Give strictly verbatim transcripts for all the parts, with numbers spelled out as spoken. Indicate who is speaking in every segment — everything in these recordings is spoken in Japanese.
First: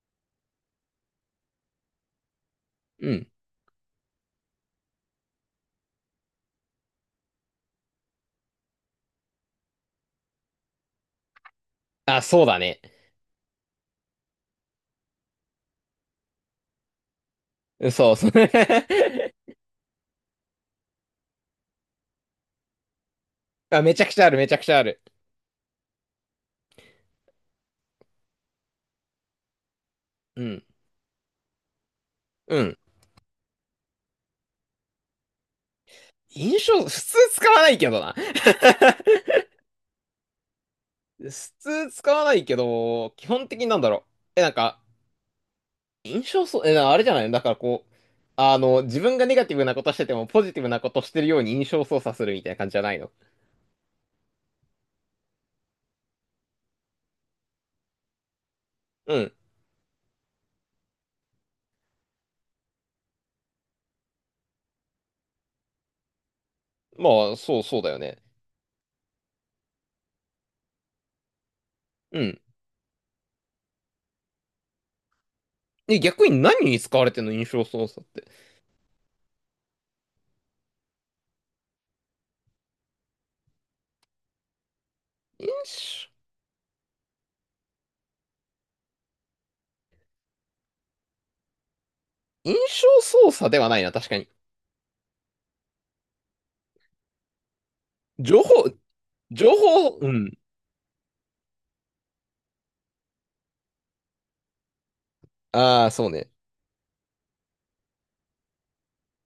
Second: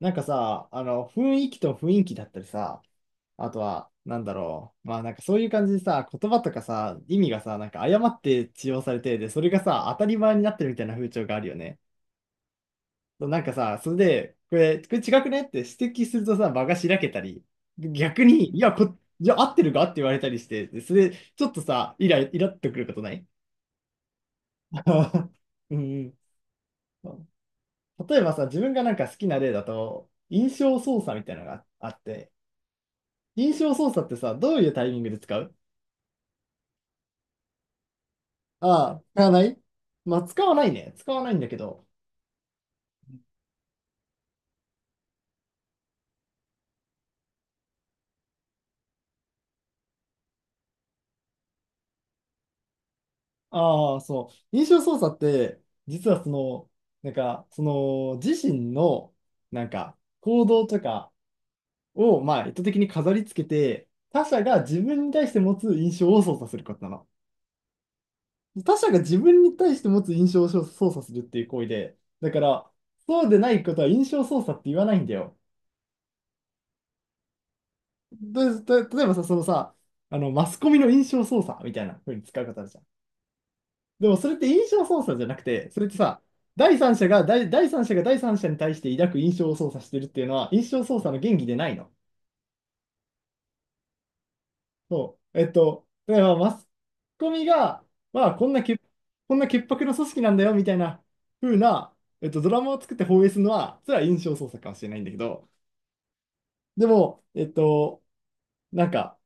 Speaker 1: なんかさ、あの、雰囲気と雰囲気だったりさ、
Speaker 2: うん。
Speaker 1: あとは、なんだろう。まあなんかそういう感じでさ、言葉とかさ、意味がさ、なんか誤って使用されて、で、それがさ、当たり前になってるみたいな風潮があるよね。
Speaker 2: あ、そうだね。
Speaker 1: そうなんかさ、それで、これ、これ違くねって指摘するとさ、場がしらけたり、
Speaker 2: そう
Speaker 1: 逆
Speaker 2: そう。
Speaker 1: に、いや、こ、いや、合ってるかって言われたりして、でそれ、ちょっとさ、イラ、イラっとくることない？
Speaker 2: あ、めちゃくちゃある、めちゃくちゃある。
Speaker 1: うんうん。例えばさ、自分がなんか好きな例だと、
Speaker 2: う
Speaker 1: 印
Speaker 2: ん。
Speaker 1: 象操作みたいなのがあって、
Speaker 2: うん。
Speaker 1: 印象操作ってさ、どういうタイミングで使う？
Speaker 2: 印象、普通使わないけどな。
Speaker 1: ああ、使わない。まあ、使わないね。使わ
Speaker 2: 普
Speaker 1: ないんだけど。
Speaker 2: 通使わないけど、基本的になんだろう。え、なんか、印象そう、え、なあれじゃない。だからこう、あの、自分がネガティブなことしてても、ポジティブなことしてるように印象操作するみたいな感じじゃないの？
Speaker 1: ああ、そう。印象操作って、実はその、なんか、その、自身の、
Speaker 2: うん。
Speaker 1: なんか、行動とかを、まあ、意図的に飾り付けて、他者が自分に対して持つ印象を操作することなの。
Speaker 2: まあ、そう、そうだよね。
Speaker 1: 他者が自分に対して持つ印象を操作するっていう行為で、
Speaker 2: う
Speaker 1: だ
Speaker 2: ん。
Speaker 1: から、そうでないことは印象操作って言わないんだよ。
Speaker 2: え、逆に何に使われてんの、印象操作って。
Speaker 1: で、た例えばさ、そのさ、あの、マスコミの印象操作みたいな風に使う方あるじゃん。でもそれって印象操作じゃなくて、それって
Speaker 2: 印
Speaker 1: さ、第三者が、第、第三者が第三者に対して抱く印象を操作してるっていうのは、印象操作の原理でないの。
Speaker 2: 象、印象操作ではないな、確かに。
Speaker 1: そう。えっと、だからマスコミが、まあ、
Speaker 2: 情
Speaker 1: こんな
Speaker 2: 報、
Speaker 1: け、こん
Speaker 2: 情
Speaker 1: な潔白な
Speaker 2: 報、
Speaker 1: 組
Speaker 2: う
Speaker 1: 織な
Speaker 2: ん。
Speaker 1: んだよみたいな風な、えっと、ドラマを作って放映するのは、それは印象操作かもしれないんだけど、
Speaker 2: ああ、そうね。
Speaker 1: でも、えっと、なんか、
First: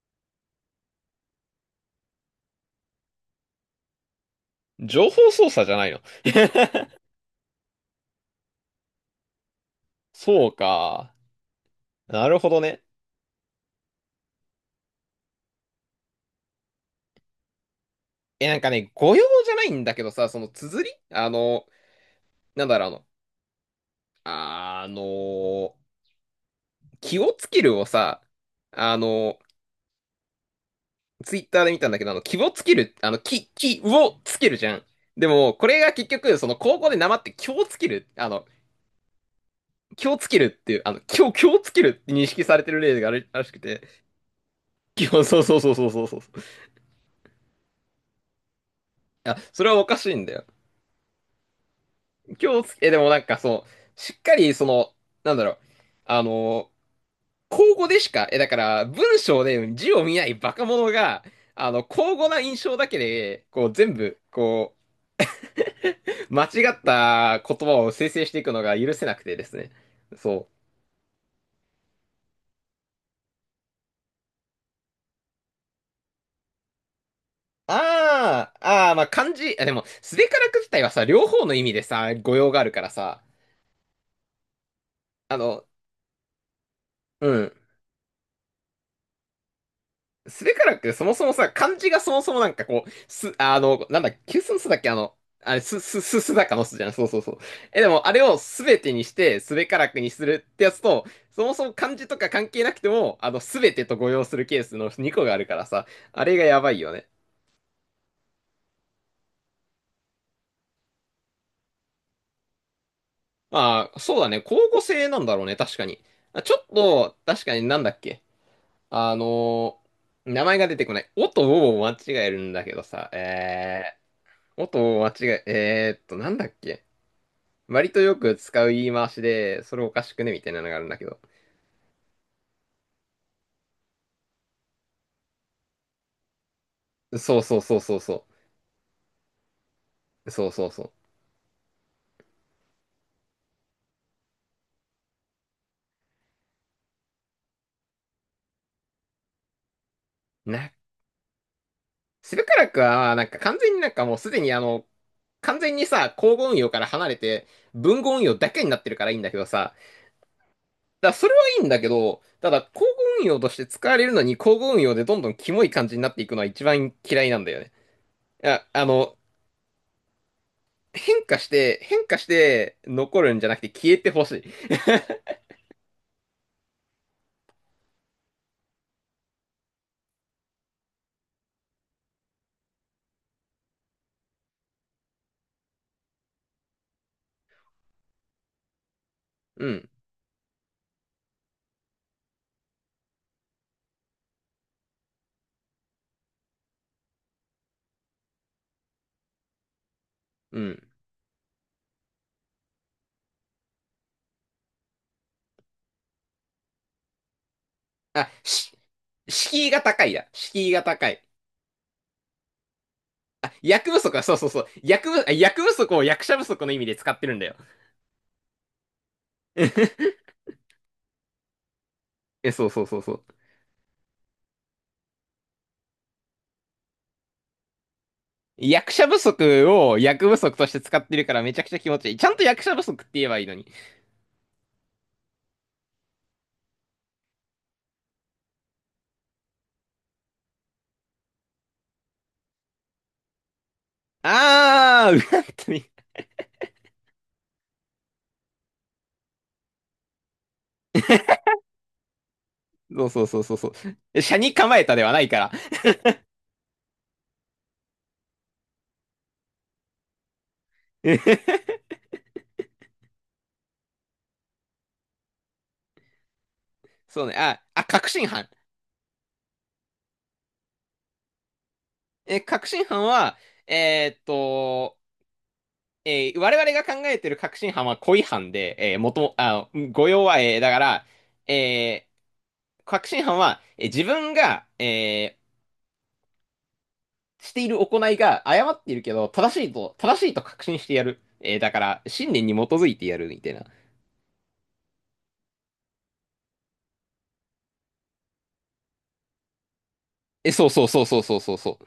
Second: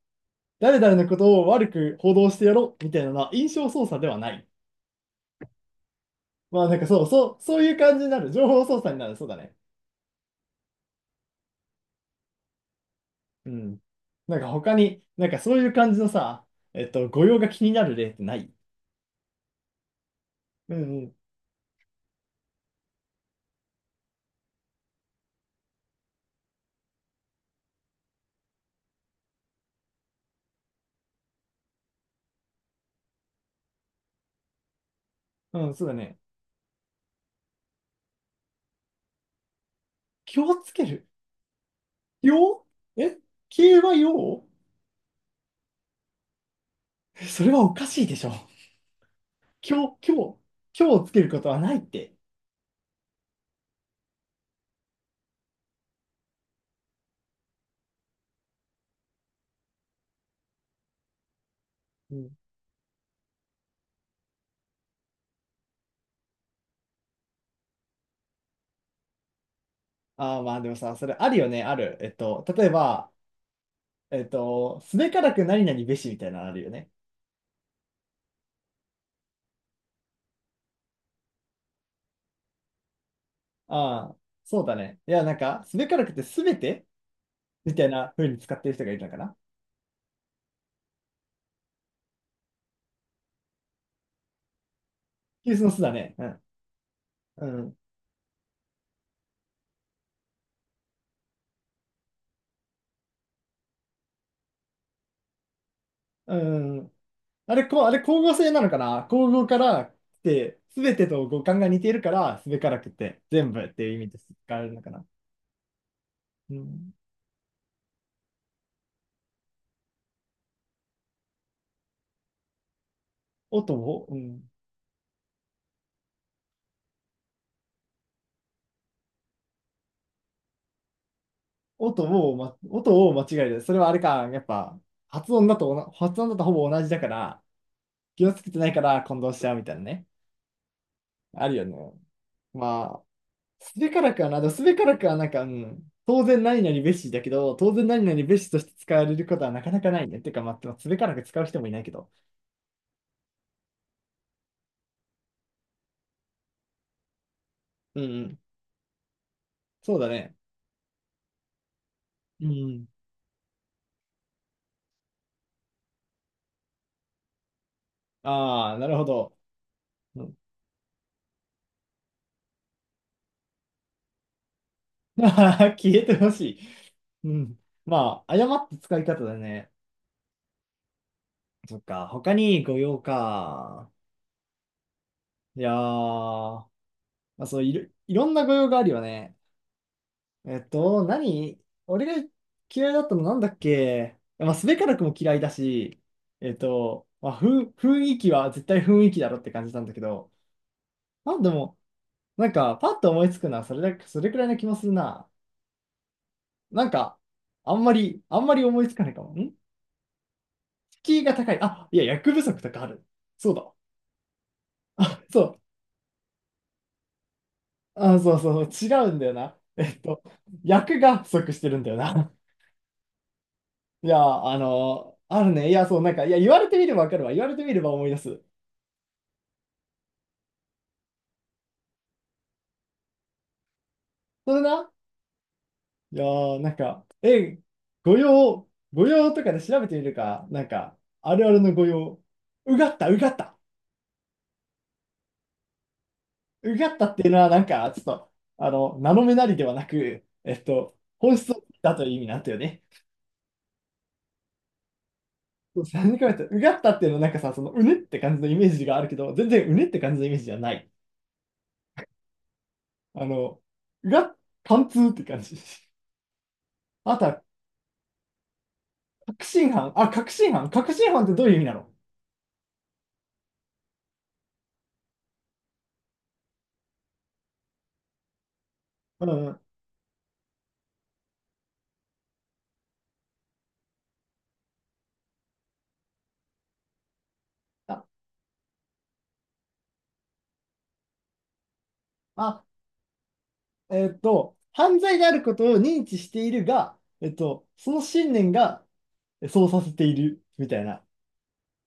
Speaker 1: 誰々のことを悪く報道してやろうみたいなのは印象操作ではない。
Speaker 2: 情報操作じゃないの？
Speaker 1: まあなんかそうそう、そういう感じになる。情報操作になる。そうだね。
Speaker 2: そうか。なるほどね。
Speaker 1: うん。なんか他に、なんかそういう感じのさ、えっと、語用が気になる例ってな
Speaker 2: え、
Speaker 1: い？
Speaker 2: なんかね、誤用じゃないんだけどさ、その
Speaker 1: うん
Speaker 2: 綴り、
Speaker 1: うん。
Speaker 2: あの、なんだろう、あの、あの、気をつけるをさ、あの、ツイッターで見たんだけど、あの、気をつける、あの、気、気をつけるじゃん。でも、こ
Speaker 1: うん、
Speaker 2: れ
Speaker 1: そう
Speaker 2: が
Speaker 1: だ
Speaker 2: 結
Speaker 1: ね。
Speaker 2: 局、その、高校でなまって、気をつける、あの、気をつけ
Speaker 1: 気
Speaker 2: るっ
Speaker 1: を
Speaker 2: て
Speaker 1: つ
Speaker 2: いう、
Speaker 1: け
Speaker 2: あの、
Speaker 1: る。
Speaker 2: 気を、気をつけるって認識され
Speaker 1: よ
Speaker 2: てる例があ
Speaker 1: え
Speaker 2: るらしく
Speaker 1: 気
Speaker 2: て。
Speaker 1: はよ
Speaker 2: 気を、そうそうそうそうそうそう。
Speaker 1: それはおかしいでしょ。
Speaker 2: あ、それはお
Speaker 1: 今
Speaker 2: かし
Speaker 1: 日、
Speaker 2: い
Speaker 1: 今
Speaker 2: んだ
Speaker 1: 日、
Speaker 2: よ。
Speaker 1: 今日をつけることはないって。
Speaker 2: 今日つ、え、でもなんかその、しっかりその、なんだろう、あの、口語でしか、え、だから文章で字を見ないバカ者が、あの、
Speaker 1: う
Speaker 2: 口語
Speaker 1: ん。
Speaker 2: な印象だけで、こう全部、こう、間違った言葉を生成していくのが許せなくてですね。
Speaker 1: ああ、
Speaker 2: そ
Speaker 1: まあ
Speaker 2: う。
Speaker 1: でもさ、それあるよね、ある。えっと、例えば、えっと、すべからく何々べしみたいなのあるよね。
Speaker 2: あー、あー、まあ漢字、あ、でも、すべからく自体はさ、両方の意味でさ、語用があるからさ、
Speaker 1: ああ、そうだね。いや、な
Speaker 2: あ
Speaker 1: んか、
Speaker 2: の、
Speaker 1: すべからくてすべて
Speaker 2: うん。
Speaker 1: みたいな風に使ってる人がいるのかな。
Speaker 2: スべカラクってそもそもさ、漢字がそもそもなんかこう、す、あの、なんだ、急須の須だっけ、あの、
Speaker 1: 急
Speaker 2: あれ、
Speaker 1: 須の
Speaker 2: す、
Speaker 1: 巣だ
Speaker 2: す、
Speaker 1: ね。
Speaker 2: す、すだか
Speaker 1: う
Speaker 2: の須じゃん。そうそうそう。
Speaker 1: ん。う
Speaker 2: え、でも、あれをすべてにして、スべカラクにするってやつと、そもそも漢字とか関係なくても、あの、すべてと誤用するケースのにこがあるからさ、あれがやばい
Speaker 1: ん。う
Speaker 2: よ
Speaker 1: ん。
Speaker 2: ね。
Speaker 1: あれ、こう、あれ、光合成なのかな光合から来て、すべてと五感が似ているから、すべからくて全部って
Speaker 2: ま
Speaker 1: いう
Speaker 2: あ、
Speaker 1: 意味
Speaker 2: そ
Speaker 1: で
Speaker 2: うだ
Speaker 1: 使
Speaker 2: ね。交
Speaker 1: われる
Speaker 2: 互
Speaker 1: のかな。
Speaker 2: 性なんだろうね、確かに。あち
Speaker 1: う
Speaker 2: ょっ
Speaker 1: ん。
Speaker 2: と、確かになんだっけ、あの、名前が出てこない。おとおを間違えるんだけどさ、
Speaker 1: 音
Speaker 2: え
Speaker 1: を、うん。
Speaker 2: ー、おとおを間違え、えーっと、なんだっけ、割とよく使う言い回しで、それおかしくねみたいなのがあるんだけど。
Speaker 1: 音を、ま、音を間違える。それはあれか、やっぱ、発音だとおな、発音だとほぼ同じだか
Speaker 2: そう
Speaker 1: ら、
Speaker 2: そうそうそうそ
Speaker 1: 気をつけてないから混同しちゃうみたいなね。
Speaker 2: う。そうそうそ
Speaker 1: あるよね。まあ、すべからくはな、でもすべからくはなんか、うん、当然何々べしだけど、当然何々べしとして使われることはなかなかないね。てか、
Speaker 2: う。
Speaker 1: ま
Speaker 2: な、
Speaker 1: あ、すべからく使う人もいないけど。
Speaker 2: セブカラクは、なんか完全になんかもうすでにあの、完全にさ、交互運用から離れて、
Speaker 1: う
Speaker 2: 文
Speaker 1: んう
Speaker 2: 語運用
Speaker 1: ん。
Speaker 2: だけになってるからいいんだけどさ。
Speaker 1: そうだね。
Speaker 2: だからそれはいいんだけど、
Speaker 1: う
Speaker 2: ただ、交
Speaker 1: ん。
Speaker 2: 互運用として使われるのに、交互運用でどんどんキモい感じになっていくのは一番嫌いなんだよね。いや、
Speaker 1: ああ、
Speaker 2: あ
Speaker 1: なるほ
Speaker 2: の、
Speaker 1: ど。うん、
Speaker 2: 変化して、変化して残るんじゃなくて消えてほしい。
Speaker 1: 消えてほしい。うん。まあ、誤った使い方だね。そっか。他に御用か。いやー、まあ、そういろ、いろんな御用があるよね。
Speaker 2: うん、
Speaker 1: えっと、何俺が嫌いだったのなんだっけ。まあ、すべからくも嫌いだし、えっと、まあ、ふん、雰囲気は絶対雰囲気だろって感じなんだけど、
Speaker 2: うん。
Speaker 1: まあでも、なんか、パッと思いつくのはそれだけ、それくらいな気もするな。なんか、あんまり、
Speaker 2: あ、
Speaker 1: あんまり
Speaker 2: し、
Speaker 1: 思いつかないかも。ん
Speaker 2: 敷居が高いだ。敷居が高
Speaker 1: 敷
Speaker 2: い。
Speaker 1: 居が高い。あ、いや、役不足とかある。
Speaker 2: あ、
Speaker 1: そうだ。
Speaker 2: 役不足は、そうそうそう。役不、あ、
Speaker 1: そ
Speaker 2: 役不
Speaker 1: う。
Speaker 2: 足を役者不足の意味で使ってるんだよ。
Speaker 1: あ、そうそうそう、違うんだよな。えっと、役が不足してるんだよな。
Speaker 2: え、そうそうそうそう。
Speaker 1: いや、あの、あるね。いや、そう、なんか、いや、言われてみればわかるわ。言われてみれば思い出す。
Speaker 2: 役者不足を役不足として使ってるからめちゃくちゃ気持ちいい。ちゃんと役者不足って言えばいいのに。
Speaker 1: それな。いやー、なんか、え、御用、御用とかで調べてみるか。なんか、あるあるの御用、うがった、うがった、
Speaker 2: あー、うわっとね、
Speaker 1: うがったっていうのは、なんか、ちょっと、あの、名の目なりではなく、えっと、本質だという意味なんだよね。
Speaker 2: そうそうそうそうそう。斜に構えたではないから。
Speaker 1: そうさんじか言と、うがったっていうのは、なんかさ、その、うねって感じのイメージがあるけど、全然うねって感じのイメージじゃない。あの、うがっ、貫通って感じ。あ
Speaker 2: そ
Speaker 1: と
Speaker 2: うね。
Speaker 1: は、
Speaker 2: あ、あ、確信犯。
Speaker 1: 確信犯。あ、確信犯。確信犯ってどういう意味なの？
Speaker 2: え、確信犯は、えーっと、えー我々が考えてる確信犯は故意犯で、えー元
Speaker 1: う
Speaker 2: も、
Speaker 1: んうん。
Speaker 2: あ、誤用は、えーだから、えー確信犯は、えー自分が、えーしている行
Speaker 1: あ、
Speaker 2: いが誤っているけど、正しいと、正しいと確信してやる。えーだから、信念に
Speaker 1: あ
Speaker 2: 基づいてやるみたいな。
Speaker 1: えっと、犯罪であることを認知しているが、えっと、その信念がえそうさせている
Speaker 2: え、そ
Speaker 1: み
Speaker 2: う
Speaker 1: た
Speaker 2: そ
Speaker 1: い
Speaker 2: うそ
Speaker 1: な、
Speaker 2: うそうそうそうそう。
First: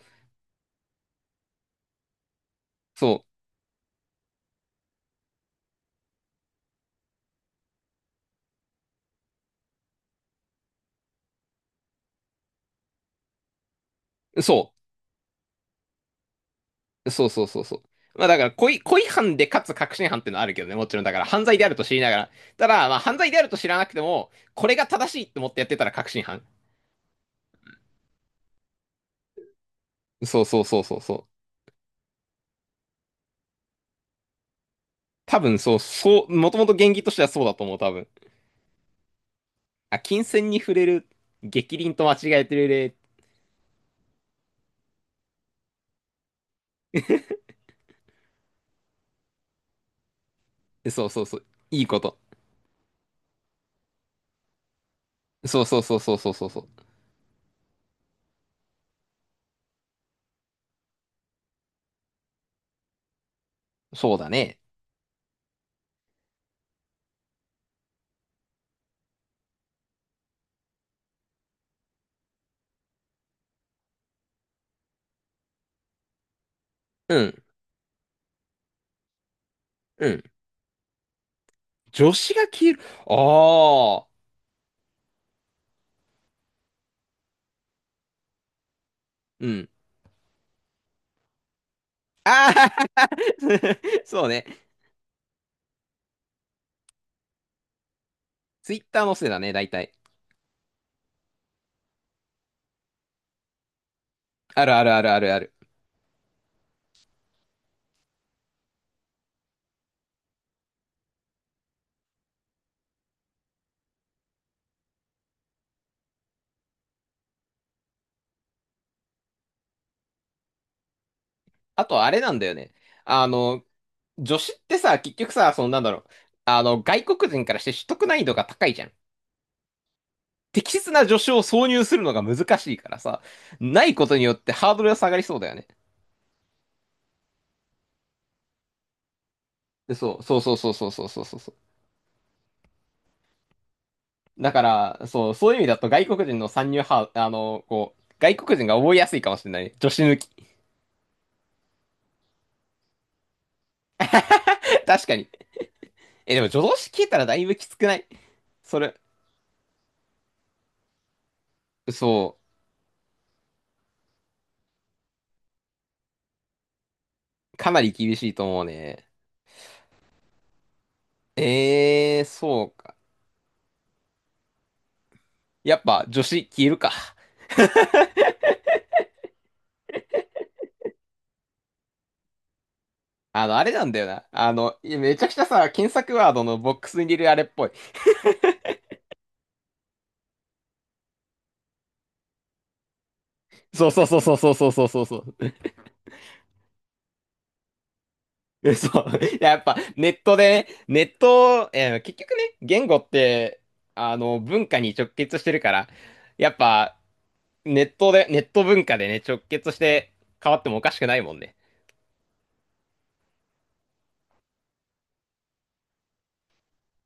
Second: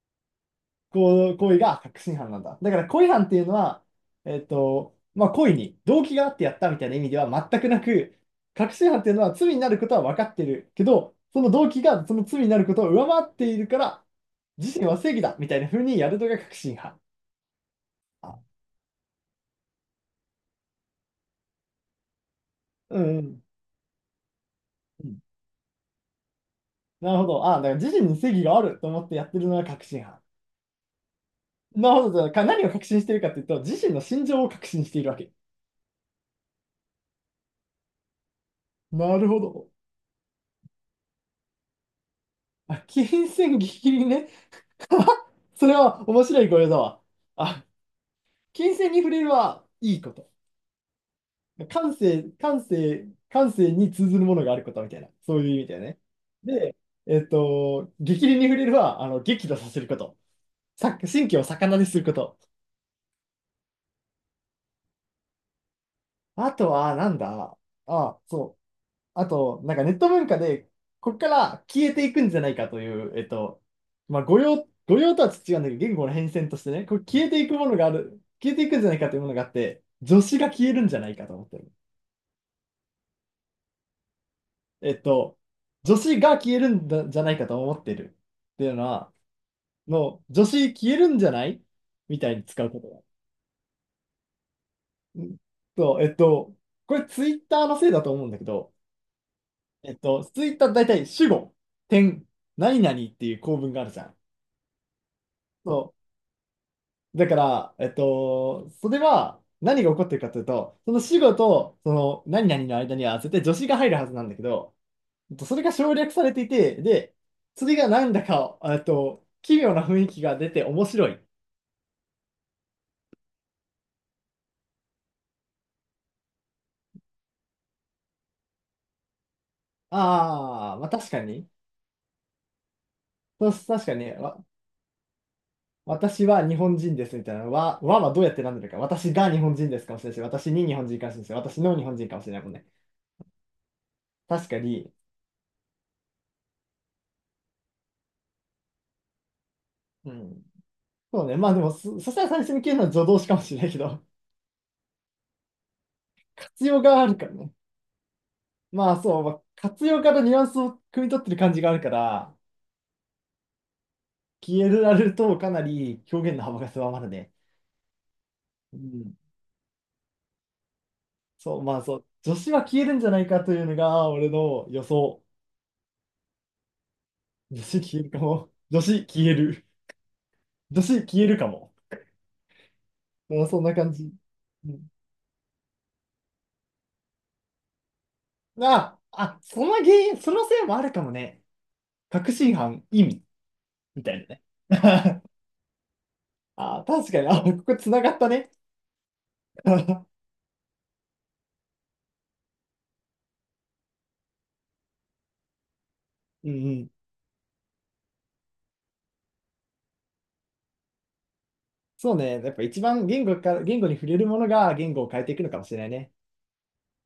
Speaker 1: こう、行為が確信犯なんだ。だから、故意犯
Speaker 2: そ
Speaker 1: っていうのは、えっと、まあ、故意に動機があってやったみたいな意味では全くなく、確信犯っていうのは罪になることは分かってるけど、その動機がその罪になることを上回っているから、
Speaker 2: う、そ
Speaker 1: 自身は正義だみたいな風にやるのが確信犯。
Speaker 2: う、そうそうそうそう。まあ
Speaker 1: あ。
Speaker 2: だから、故意、故意犯でかつ確信犯ってのはあるけどね、もちろん。だから犯罪であると知りながら。ただ、まあ
Speaker 1: う
Speaker 2: 犯
Speaker 1: ん、う
Speaker 2: 罪であ
Speaker 1: ん。
Speaker 2: ると知らなくても、これが
Speaker 1: う
Speaker 2: 正
Speaker 1: ん。
Speaker 2: しいって思ってやってたら確信犯。
Speaker 1: なるほど。あ、だから自身に正義があると思ってやってるのが確信犯。
Speaker 2: そうそうそうそうそう。
Speaker 1: なるほど。か何を確信しているかというと、自身の心情を確信しているわけ。
Speaker 2: 多分そう、そう、もともと原義としてはそうだと思う、多分。
Speaker 1: なるほど。
Speaker 2: あ、金銭に触れる、逆鱗と間違えてる
Speaker 1: あ、
Speaker 2: 例、
Speaker 1: 金銭ギリギリね。それは面白い語彙だわ。あ、金銭に触れるはいいこと。
Speaker 2: そうそうそう、いい
Speaker 1: 感
Speaker 2: こと。
Speaker 1: 性、感性、感性に通ずるものがあることみたいな。そういう意
Speaker 2: そう
Speaker 1: 味だ
Speaker 2: そ
Speaker 1: よ
Speaker 2: うそう
Speaker 1: ね。
Speaker 2: そうそうそうそう。
Speaker 1: で、えっと、激励に触れるは、あの、激怒させること。さ、神経を逆なですること。
Speaker 2: そうだね。
Speaker 1: あとは、なんだ。あ、そう。あと、なんかネット文化で、ここから消えていくんじゃないかという、えっと、まあ、誤用、誤用とは違うんだけど、言語の変遷としてね、これ
Speaker 2: う
Speaker 1: 消えて
Speaker 2: ん、
Speaker 1: いくものがある、消えていくんじゃないかというものがあって、
Speaker 2: う
Speaker 1: 助
Speaker 2: ん。
Speaker 1: 詞が消えるんじゃないかと思ってる。
Speaker 2: 女子が消える。ああ、
Speaker 1: えっと、助詞が消えるんだじゃないかと思ってるっていうのは、
Speaker 2: うん。
Speaker 1: の、助詞消えるんじゃないみたいに使う
Speaker 2: あ
Speaker 1: ことが。
Speaker 2: あ そうね。
Speaker 1: うんと、えっと、これツイッターのせいだと思うんだけ
Speaker 2: ツ
Speaker 1: ど、
Speaker 2: イッターのせいだね、大
Speaker 1: え
Speaker 2: 体。
Speaker 1: っと、ツイッター大体主語、点、何々っていう構文があるじゃん。
Speaker 2: あるあるあるあるある。
Speaker 1: そう。だから、えっと、それは何が起こってるかというと、その死後とその何々の間には絶対助詞が入るはずなんだけど、えっとそれが省略されていて、で、それがなんだか、えっと、奇妙な雰囲気が出て面白い。
Speaker 2: あと、あれなんだよね。あの、女子ってさ、結局さ、そのなんだろう。あの、外国人からして取得難易度が高いじゃん。適
Speaker 1: ああ、まあ
Speaker 2: 切な
Speaker 1: 確
Speaker 2: 助
Speaker 1: か
Speaker 2: 手を
Speaker 1: に。
Speaker 2: 挿入するのが難しいからさ、
Speaker 1: そう
Speaker 2: な
Speaker 1: 確
Speaker 2: い
Speaker 1: か
Speaker 2: こ
Speaker 1: に、
Speaker 2: とによっ
Speaker 1: わ、
Speaker 2: てハードルが下がりそうだよね。
Speaker 1: 私は日本人ですみたいなのは、わはどうやってなんだか。私が日本人ですか
Speaker 2: で
Speaker 1: もしれない
Speaker 2: そ
Speaker 1: し、
Speaker 2: う、そう
Speaker 1: 私
Speaker 2: そう
Speaker 1: に
Speaker 2: そう
Speaker 1: 日
Speaker 2: そ
Speaker 1: 本
Speaker 2: う
Speaker 1: 人
Speaker 2: そ
Speaker 1: か
Speaker 2: う
Speaker 1: もしれ
Speaker 2: そ
Speaker 1: な
Speaker 2: う
Speaker 1: いし、
Speaker 2: そうそ
Speaker 1: 私の日本人かもしれないもんね。
Speaker 2: う。
Speaker 1: 確
Speaker 2: だ
Speaker 1: か
Speaker 2: か
Speaker 1: に。
Speaker 2: ら、そう、そういう意味だと外国人の参入ハ、あの、こう、外国人が覚えやすいかもしれない。助手
Speaker 1: う
Speaker 2: 抜
Speaker 1: ん。
Speaker 2: き。
Speaker 1: そうね。まあでも、そ、そしたら最初に消えるのは助動詞かもしれないけど、
Speaker 2: 確かに。え、でも助
Speaker 1: 活
Speaker 2: 動
Speaker 1: 用
Speaker 2: 詞
Speaker 1: が
Speaker 2: 消
Speaker 1: あ
Speaker 2: えた
Speaker 1: る
Speaker 2: ら
Speaker 1: から
Speaker 2: だい
Speaker 1: ね。
Speaker 2: ぶきつくない？そ
Speaker 1: ま
Speaker 2: れ、
Speaker 1: あそう、まあ、活用からニュアンスを汲み取ってる感じがあるから、
Speaker 2: そ
Speaker 1: 消えられるとかなり表現の幅が狭まるね。
Speaker 2: う、かなり厳しいと思う
Speaker 1: う
Speaker 2: ね。
Speaker 1: ん。そう、まあそう、
Speaker 2: えー、
Speaker 1: 女子は
Speaker 2: そう
Speaker 1: 消える
Speaker 2: か。
Speaker 1: んじゃないかというのが俺の予想。
Speaker 2: やっぱ助詞消えるか。
Speaker 1: 女子消えるかも。女子消える。女子消えるかも。う
Speaker 2: あ
Speaker 1: ん、
Speaker 2: の、
Speaker 1: そ
Speaker 2: あ
Speaker 1: ん
Speaker 2: れ
Speaker 1: な
Speaker 2: なん
Speaker 1: 感
Speaker 2: だよ
Speaker 1: じ。
Speaker 2: な。あ
Speaker 1: う
Speaker 2: の、
Speaker 1: ん。
Speaker 2: いやめちゃくちゃさ、検索ワードのボックスに入れるあれっぽい。
Speaker 1: あ、あ、その原因、そのせいもあるかもね。確信犯、意味、
Speaker 2: そうそ
Speaker 1: み
Speaker 2: う
Speaker 1: た
Speaker 2: そう
Speaker 1: いな
Speaker 2: そう
Speaker 1: ね。
Speaker 2: そうそうそう そう。
Speaker 1: あ、確かに、あ、ここ繋がったね。
Speaker 2: 嘘そう。や、やっ
Speaker 1: う
Speaker 2: ぱ
Speaker 1: ん
Speaker 2: ネットでね、ネット、えー結局ね、言語って、あの、文化に直結してるから、や
Speaker 1: う
Speaker 2: っ
Speaker 1: ん。
Speaker 2: ぱ、ネットで、ネット文化でね、直結して変わってもおかしくないもんね。
Speaker 1: そうね。やっぱ一番言語か、言語に触れるものが言語を変えていくのかもしれないね。